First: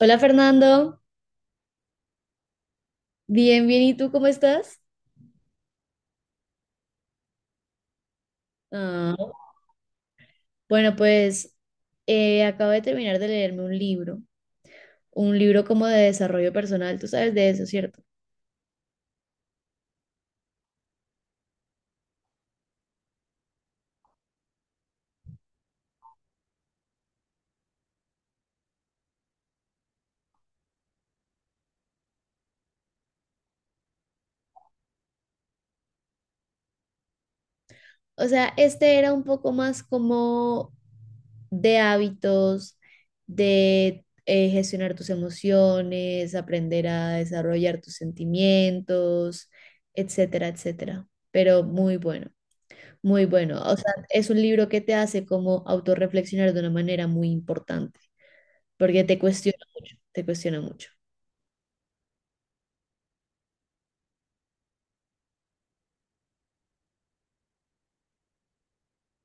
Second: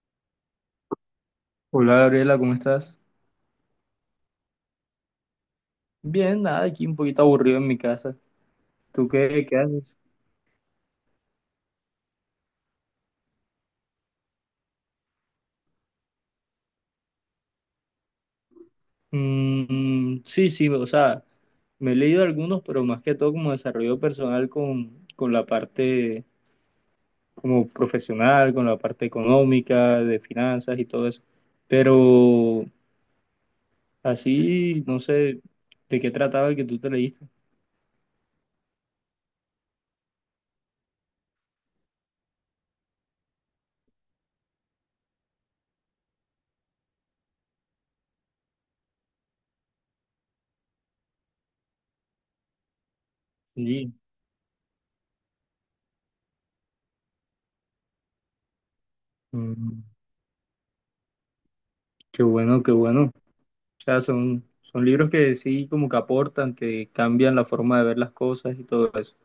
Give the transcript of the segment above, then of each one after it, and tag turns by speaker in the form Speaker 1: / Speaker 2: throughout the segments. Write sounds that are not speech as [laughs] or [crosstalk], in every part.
Speaker 1: Hola Fernando,
Speaker 2: Hola Gabriela, ¿cómo estás?
Speaker 1: bien, bien, ¿y tú cómo estás?
Speaker 2: Bien, nada, aquí un poquito aburrido en mi casa. ¿Tú
Speaker 1: Ah,
Speaker 2: qué haces?
Speaker 1: bueno, pues acabo de terminar de leerme un libro como de desarrollo personal, tú sabes de eso, ¿cierto?
Speaker 2: Mm, sí, sí, o sea, me he leído algunos, pero más que todo como desarrollo personal con la parte como profesional, con la parte económica, de finanzas y todo eso. Pero así, no sé, ¿de qué trataba el que tú te leíste?
Speaker 1: O sea, este era un poco más como de hábitos, de gestionar tus emociones, aprender a desarrollar tus sentimientos, etcétera, etcétera. Pero muy bueno, muy bueno. O
Speaker 2: Sí.
Speaker 1: sea, es un libro que te hace como autorreflexionar de una manera muy importante, porque te cuestiona
Speaker 2: Mm,
Speaker 1: mucho, te cuestiona mucho.
Speaker 2: qué bueno, qué bueno. O sea, son libros que sí como que aportan, que cambian la forma de ver las cosas y todo eso.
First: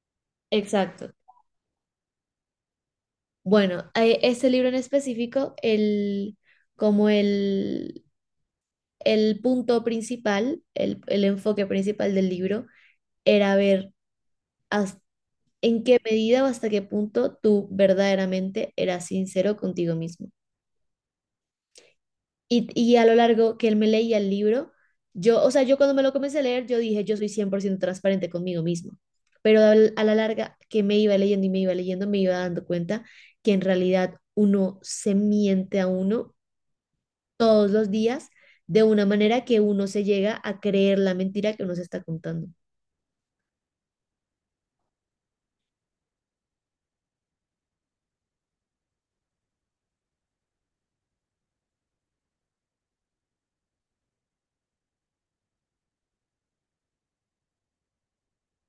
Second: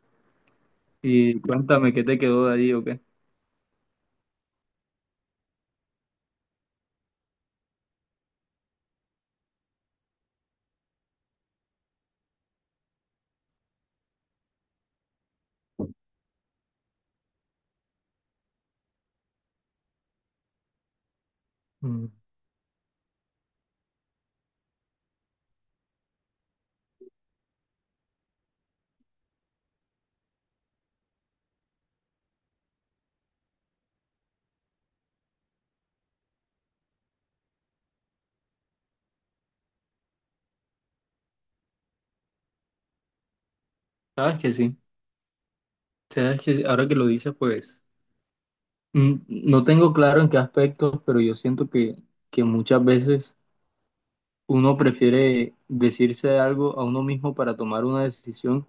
Speaker 1: Exacto.
Speaker 2: Y cuéntame qué te quedó de allí o qué.
Speaker 1: Bueno, este libro en específico, como el punto principal, el enfoque principal del libro, era ver hasta- en qué medida o hasta qué punto tú verdaderamente eras sincero contigo mismo.
Speaker 2: Mm,
Speaker 1: Y a lo largo que él me leía el libro, o sea, yo cuando me lo comencé a leer, yo dije, yo soy 100% transparente conmigo mismo. Pero a la larga que me iba leyendo y me iba leyendo, me iba dando cuenta que en realidad uno se miente a uno todos los días de una manera que uno se llega a creer la mentira que uno se está contando.
Speaker 2: sabes que sí, sabes que sí. Ahora que lo dices, no tengo claro en qué aspectos, pero yo siento que muchas veces uno prefiere decirse algo a uno mismo para tomar una decisión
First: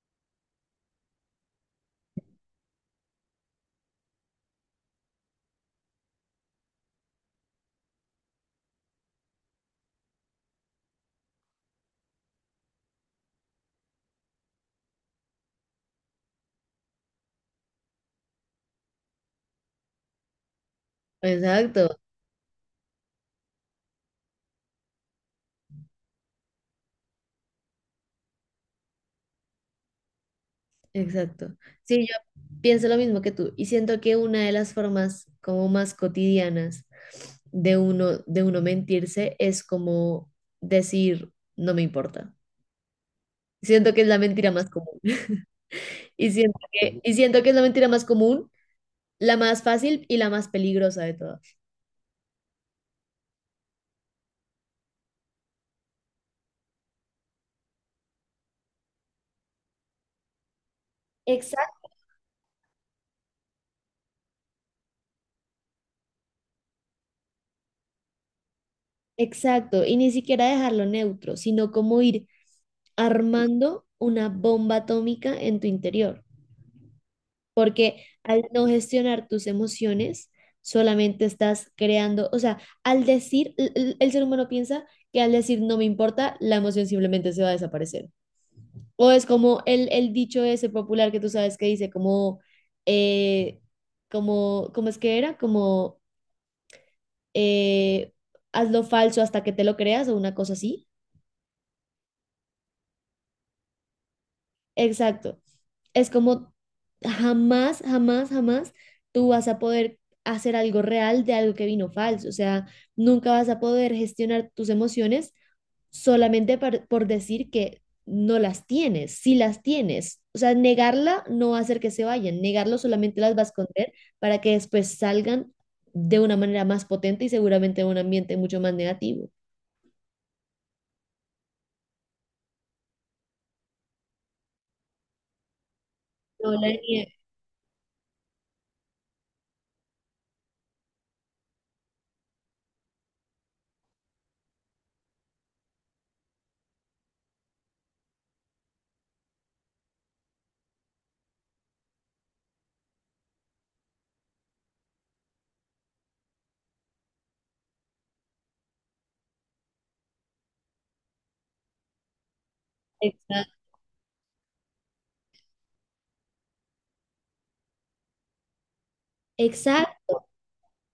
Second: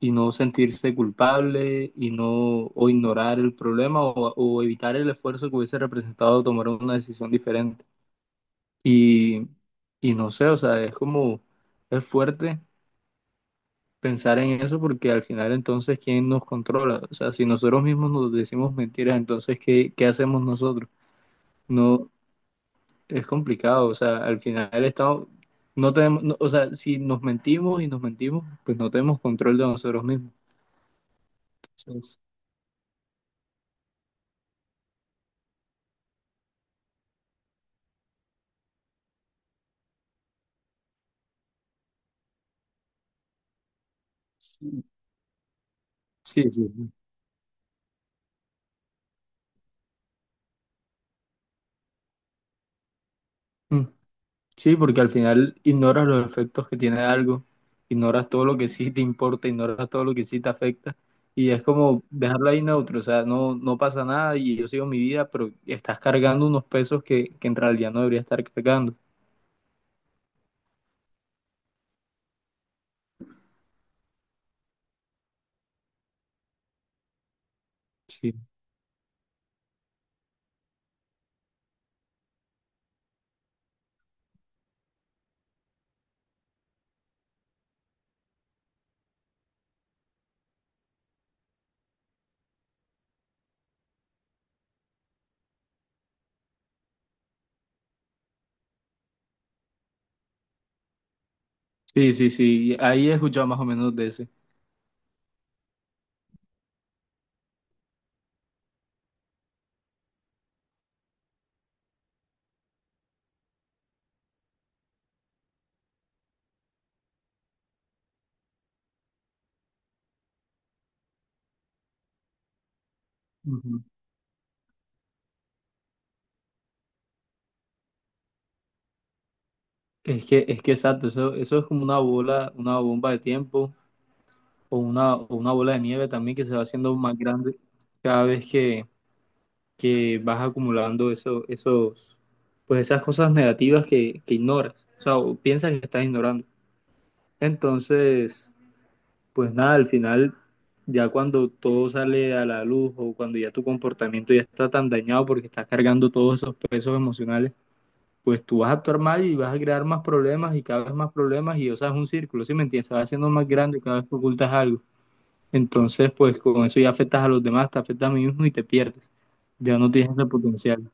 Speaker 2: y no sentirse culpable y no o ignorar el problema o evitar el esfuerzo que hubiese representado tomar una decisión diferente. Y, y no sé, o sea, es como, es fuerte pensar en eso porque al final entonces, ¿quién nos controla? O sea, si nosotros mismos nos decimos mentiras, entonces, ¿qué hacemos nosotros?
Speaker 1: Exacto.
Speaker 2: No, es complicado, o sea, al final estamos, no tenemos, no- o sea, si nos mentimos y nos mentimos, pues no tenemos control de nosotros mismos.
Speaker 1: Exacto. Sí, yo
Speaker 2: Entonces,
Speaker 1: pienso lo mismo que tú y siento que una de las formas como más cotidianas de uno mentirse es como decir no me importa. Siento que es la mentira más
Speaker 2: sí,
Speaker 1: común y
Speaker 2: sí,
Speaker 1: siento
Speaker 2: sí.
Speaker 1: que y siento que es la mentira más común, la más fácil y la más peligrosa de todas.
Speaker 2: Sí. Sí, porque al final ignoras los efectos que tiene algo, ignoras todo lo que sí te importa, ignoras todo lo que sí te afecta y es
Speaker 1: Exacto.
Speaker 2: como dejarlo ahí neutro, o sea, no pasa nada y yo sigo mi vida, pero estás cargando unos pesos que en realidad no debería estar cargando.
Speaker 1: Exacto, y ni siquiera dejarlo neutro, sino como ir armando una bomba atómica en tu interior, porque
Speaker 2: Sí,
Speaker 1: al no gestionar tus emociones, solamente estás creando, o sea, al decir, el ser humano piensa que al decir no me importa, la emoción simplemente se va a desaparecer. O es como el dicho ese popular que tú sabes que dice como, eh, como, ¿cómo es que era? Como, eh, haz lo falso hasta que te lo creas o una cosa así.
Speaker 2: sí, sí, sí, ahí he escuchado más o menos de ese.
Speaker 1: Exacto. Es como jamás, jamás, jamás tú vas a poder hacer algo real de algo que vino falso. O sea, nunca vas a poder gestionar tus emociones solamente decir que no las tienes, si las tienes. O sea, negarla no va a hacer que se vayan, negarlo solamente las va a
Speaker 2: Ujú.
Speaker 1: esconder para que después salgan de una manera más potente y seguramente en un ambiente mucho más negativo.
Speaker 2: Es que exacto, eso es como una bola, una bomba de tiempo o una bola de nieve también que
Speaker 1: No
Speaker 2: se va
Speaker 1: la
Speaker 2: haciendo más
Speaker 1: niegues.
Speaker 2: grande cada vez que vas acumulando pues esas cosas negativas que ignoras, o sea, o piensas que estás ignorando. Entonces, pues nada, al final, ya cuando todo sale a la luz o cuando ya tu comportamiento ya está tan dañado porque estás cargando todos esos pesos emocionales, pues tú vas a actuar mal y vas a crear más problemas y cada vez más problemas y, o sea, es un círculo, ¿sí me entiendes? Se va haciendo más
Speaker 1: Exacto.
Speaker 2: grande cada vez que ocultas algo. Entonces, pues con eso ya afectas a los demás, te afectas a mí mismo y te pierdes. Ya no tienes ese potencial.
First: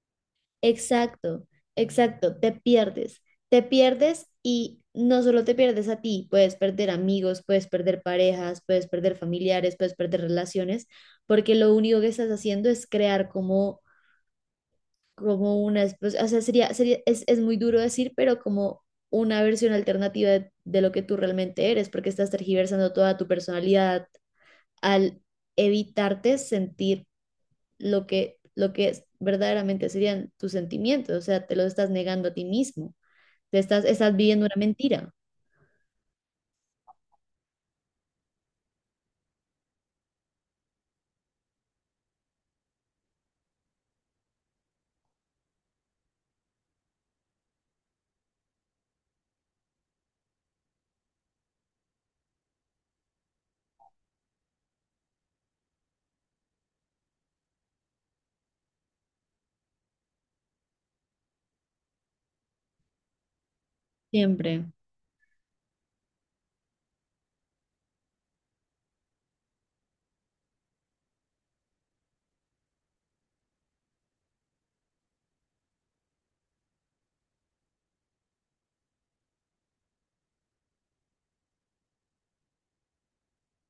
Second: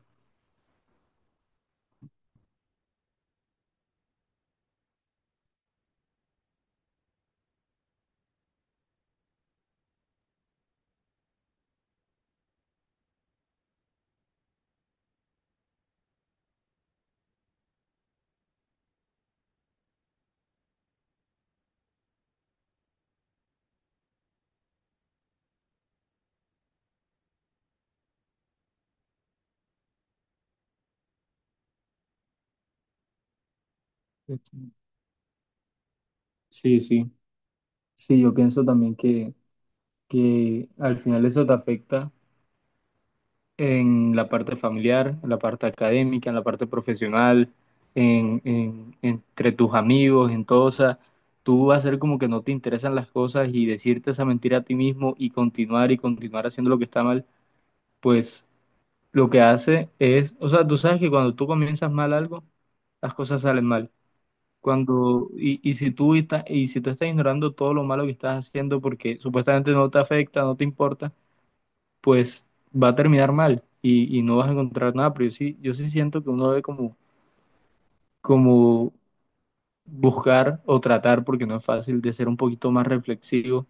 Speaker 1: Exacto, exacto, te pierdes y no solo te pierdes a ti, puedes perder amigos, puedes perder parejas, puedes perder familiares, puedes perder relaciones, porque lo único que estás haciendo es crear como, como o sea, es muy duro decir, pero como una versión alternativa de lo que tú realmente eres, porque estás tergiversando toda tu personalidad al evitarte sentir lo que es, verdaderamente serían tus sentimientos, o sea, te los estás negando a ti mismo, estás viviendo una mentira,
Speaker 2: Sí, sí. Sí, yo pienso también que al final eso te afecta en la parte familiar, en la parte académica, en la parte profesional, entre tus amigos, en todo. O sea, tú vas a ser como que no te interesan las cosas y decirte esa mentira a ti mismo y continuar haciendo lo que está mal, pues lo que hace es, o sea, tú sabes que cuando tú comienzas mal algo, las cosas salen mal.
Speaker 1: siempre.
Speaker 2: Cuando, y si tú estás, y si tú estás ignorando todo lo malo que estás haciendo porque supuestamente no te afecta, no te importa, pues va a terminar mal y no vas a encontrar nada. Pero yo sí, yo sí siento que uno debe como, como buscar o tratar, porque no es fácil, de ser un poquito más reflexivo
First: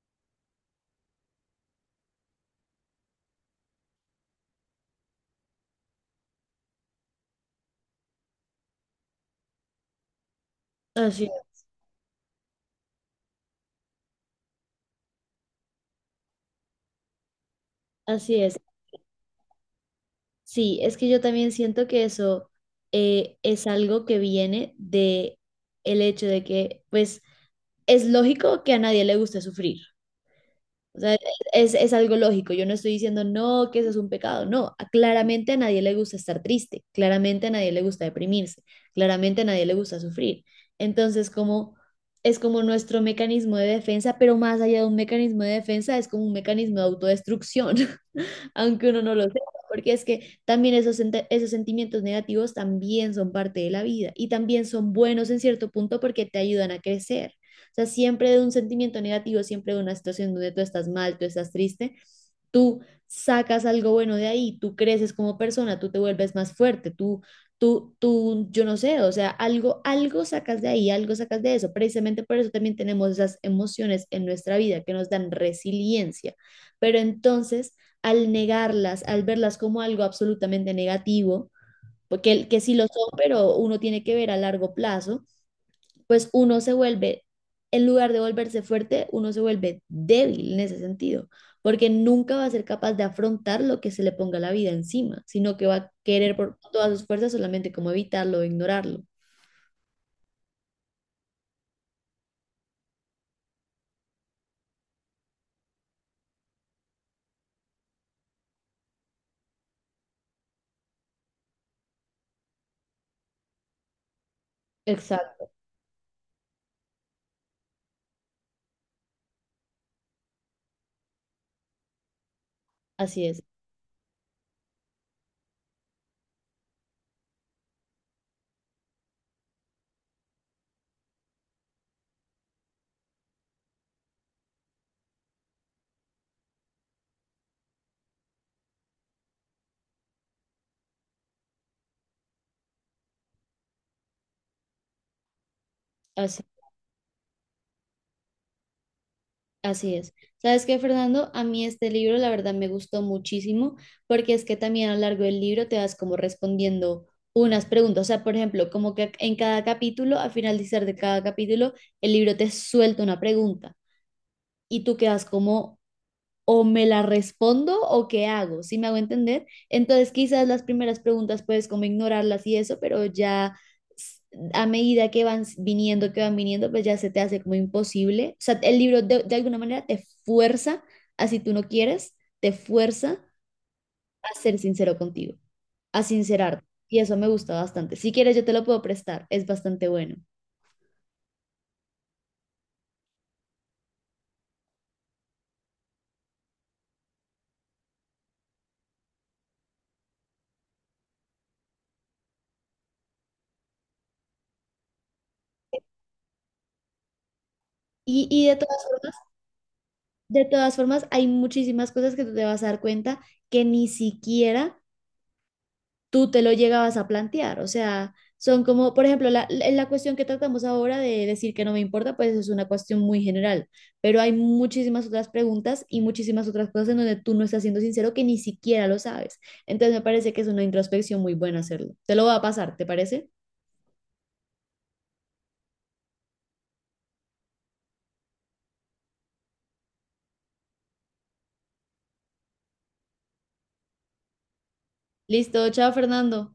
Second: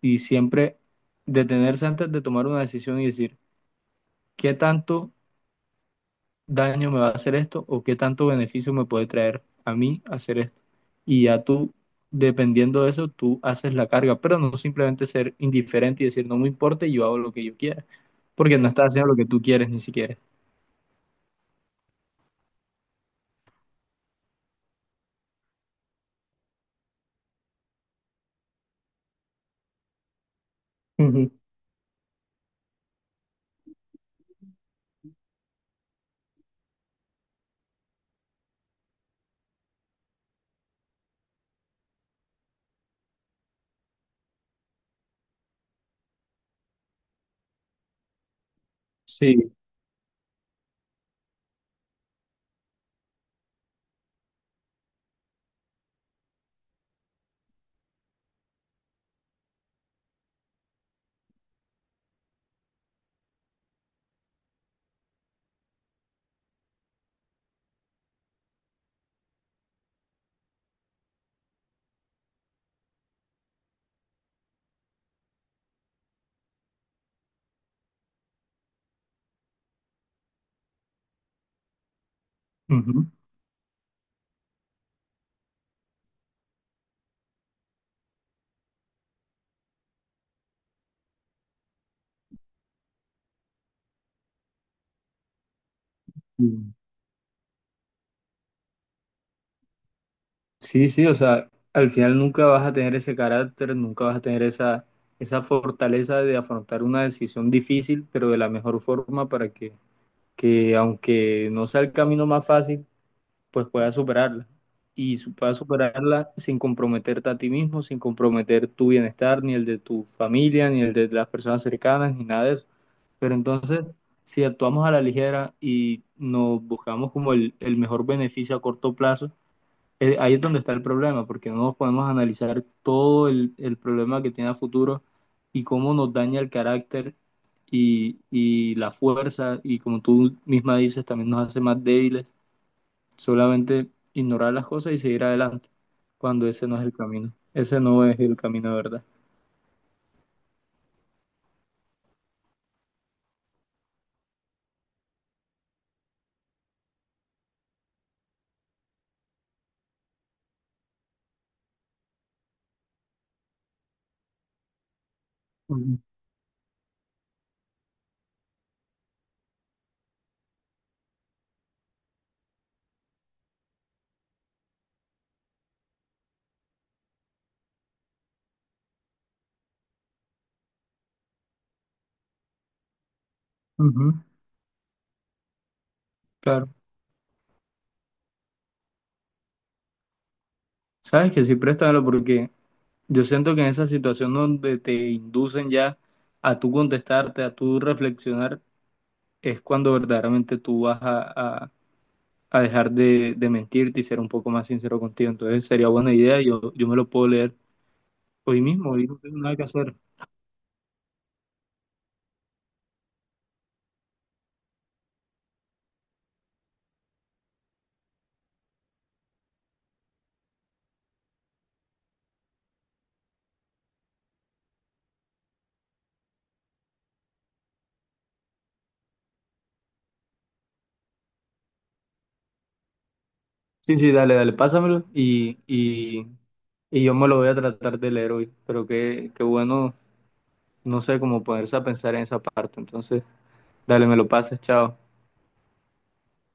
Speaker 2: y siempre detenerse antes de tomar una decisión y decir, ¿qué tanto daño me va a hacer esto o qué tanto beneficio me puede traer a mí hacer esto? Y
Speaker 1: Así,
Speaker 2: ya tú, Dependiendo de eso, tú haces la carga, pero no simplemente ser indiferente y decir, no me importa y yo hago lo que yo quiera,
Speaker 1: así es.
Speaker 2: porque no estás haciendo lo que tú quieres ni siquiera.
Speaker 1: Sí, es que yo también siento que eso es algo que viene de el hecho de que, pues, es lógico que a nadie le guste sufrir. O sea,
Speaker 2: Ujú.
Speaker 1: es algo lógico. Yo no estoy diciendo no, que eso es un pecado. No, claramente a nadie le gusta estar triste, claramente a nadie le gusta deprimirse, claramente a nadie le gusta sufrir. Entonces, como es como nuestro mecanismo de defensa, pero más allá de un mecanismo de defensa, es como un mecanismo de autodestrucción. [laughs] [laughs] Aunque uno no lo sepa,
Speaker 2: Sí,
Speaker 1: porque es que también esos sentimientos negativos también son parte de la vida y también son buenos en cierto punto porque te ayudan a crecer. O sea, siempre de un sentimiento negativo, siempre de una situación donde tú estás mal, tú estás triste, tú sacas algo bueno de ahí, tú creces como persona, tú te vuelves más fuerte, yo no sé, o sea, algo, algo sacas de ahí, algo sacas de eso. Precisamente por eso también tenemos esas emociones en nuestra vida que nos dan resiliencia. Pero entonces al negarlas, al verlas como algo absolutamente negativo, porque que sí lo
Speaker 2: ujú.
Speaker 1: son, pero uno tiene que ver a largo plazo, pues uno se vuelve, en lugar de volverse fuerte, uno se vuelve débil en ese sentido, porque nunca va a ser capaz de afrontar lo que se le ponga la vida encima, sino que va a querer por
Speaker 2: Mm.
Speaker 1: todas sus fuerzas solamente como evitarlo o ignorarlo.
Speaker 2: Sí, sí, o sea, al final nunca vas a tener ese carácter, nunca vas a tener esa fortaleza de afrontar una decisión difícil, pero de la mejor forma para que aunque no sea el camino más fácil, pues puedas superarla.
Speaker 1: Exacto,
Speaker 2: Puedas superarla sin comprometerte a ti mismo, sin comprometer tu bienestar, ni el de tu familia, ni el de las personas cercanas, ni nada de eso.
Speaker 1: así
Speaker 2: Pero
Speaker 1: es,
Speaker 2: entonces, si actuamos a la ligera y nos buscamos como el mejor beneficio a corto plazo, ahí es donde está el problema, porque no nos podemos analizar todo el problema que tiene a futuro y cómo nos daña el carácter y la fuerza, y como tú misma dices, también nos hace más débiles. Solamente ignorar las cosas y seguir adelante,
Speaker 1: así.
Speaker 2: cuando ese no es el camino. Ese no es el camino de verdad.
Speaker 1: Así es. ¿Sabes qué, Fernando? A mí este libro, la verdad, me gustó muchísimo porque es que también a lo largo del libro te vas como respondiendo unas preguntas. O sea, por ejemplo, como que en cada capítulo, al finalizar de cada capítulo, el libro te suelta una pregunta y tú quedas como,
Speaker 2: Ujú,
Speaker 1: o me la respondo o qué hago, ¿sí me hago entender? Entonces quizás las primeras preguntas puedes como ignorarlas y eso, pero ya s- a medida que viniendo, que van viniendo, pues ya se te hace como imposible. O sea, el libro de alguna manera te fuerza, así tú no quieres, te fuerza
Speaker 2: ujú,
Speaker 1: a ser sincero contigo, a sincerarte.
Speaker 2: claro.
Speaker 1: Y eso me gusta bastante. Si quieres, yo te lo puedo prestar, es bastante bueno.
Speaker 2: Sabes que sí, préstamelo porque yo siento que en esa situación donde te inducen ya a tú contestarte, a tú reflexionar, es cuando verdaderamente tú vas a dejar de mentirte y ser un poco más sincero contigo. Entonces sería buena idea, yo me lo puedo leer
Speaker 1: Y
Speaker 2: hoy mismo, hoy no tengo nada que hacer.
Speaker 1: de todas formas, hay muchísimas cosas que tú te vas a dar cuenta que ni siquiera tú te lo llegabas a plantear. O sea, son como, por ejemplo, la la cuestión que tratamos ahora de decir que no me importa, pues es una cuestión muy general, pero hay muchísimas otras preguntas y muchísimas otras cosas en donde tú no estás siendo sincero que ni siquiera lo sabes. Entonces me parece que es una introspección muy buena hacerlo. Te lo voy a pasar, ¿te parece?
Speaker 2: Sí, sí, dale, dale, pásamelo y yo me lo voy a tratar de leer hoy. Pero qué bueno, no sé, cómo ponerse a pensar en esa parte. Entonces, dale, me lo pases, chao.
Speaker 1: Listo, chao Fernando.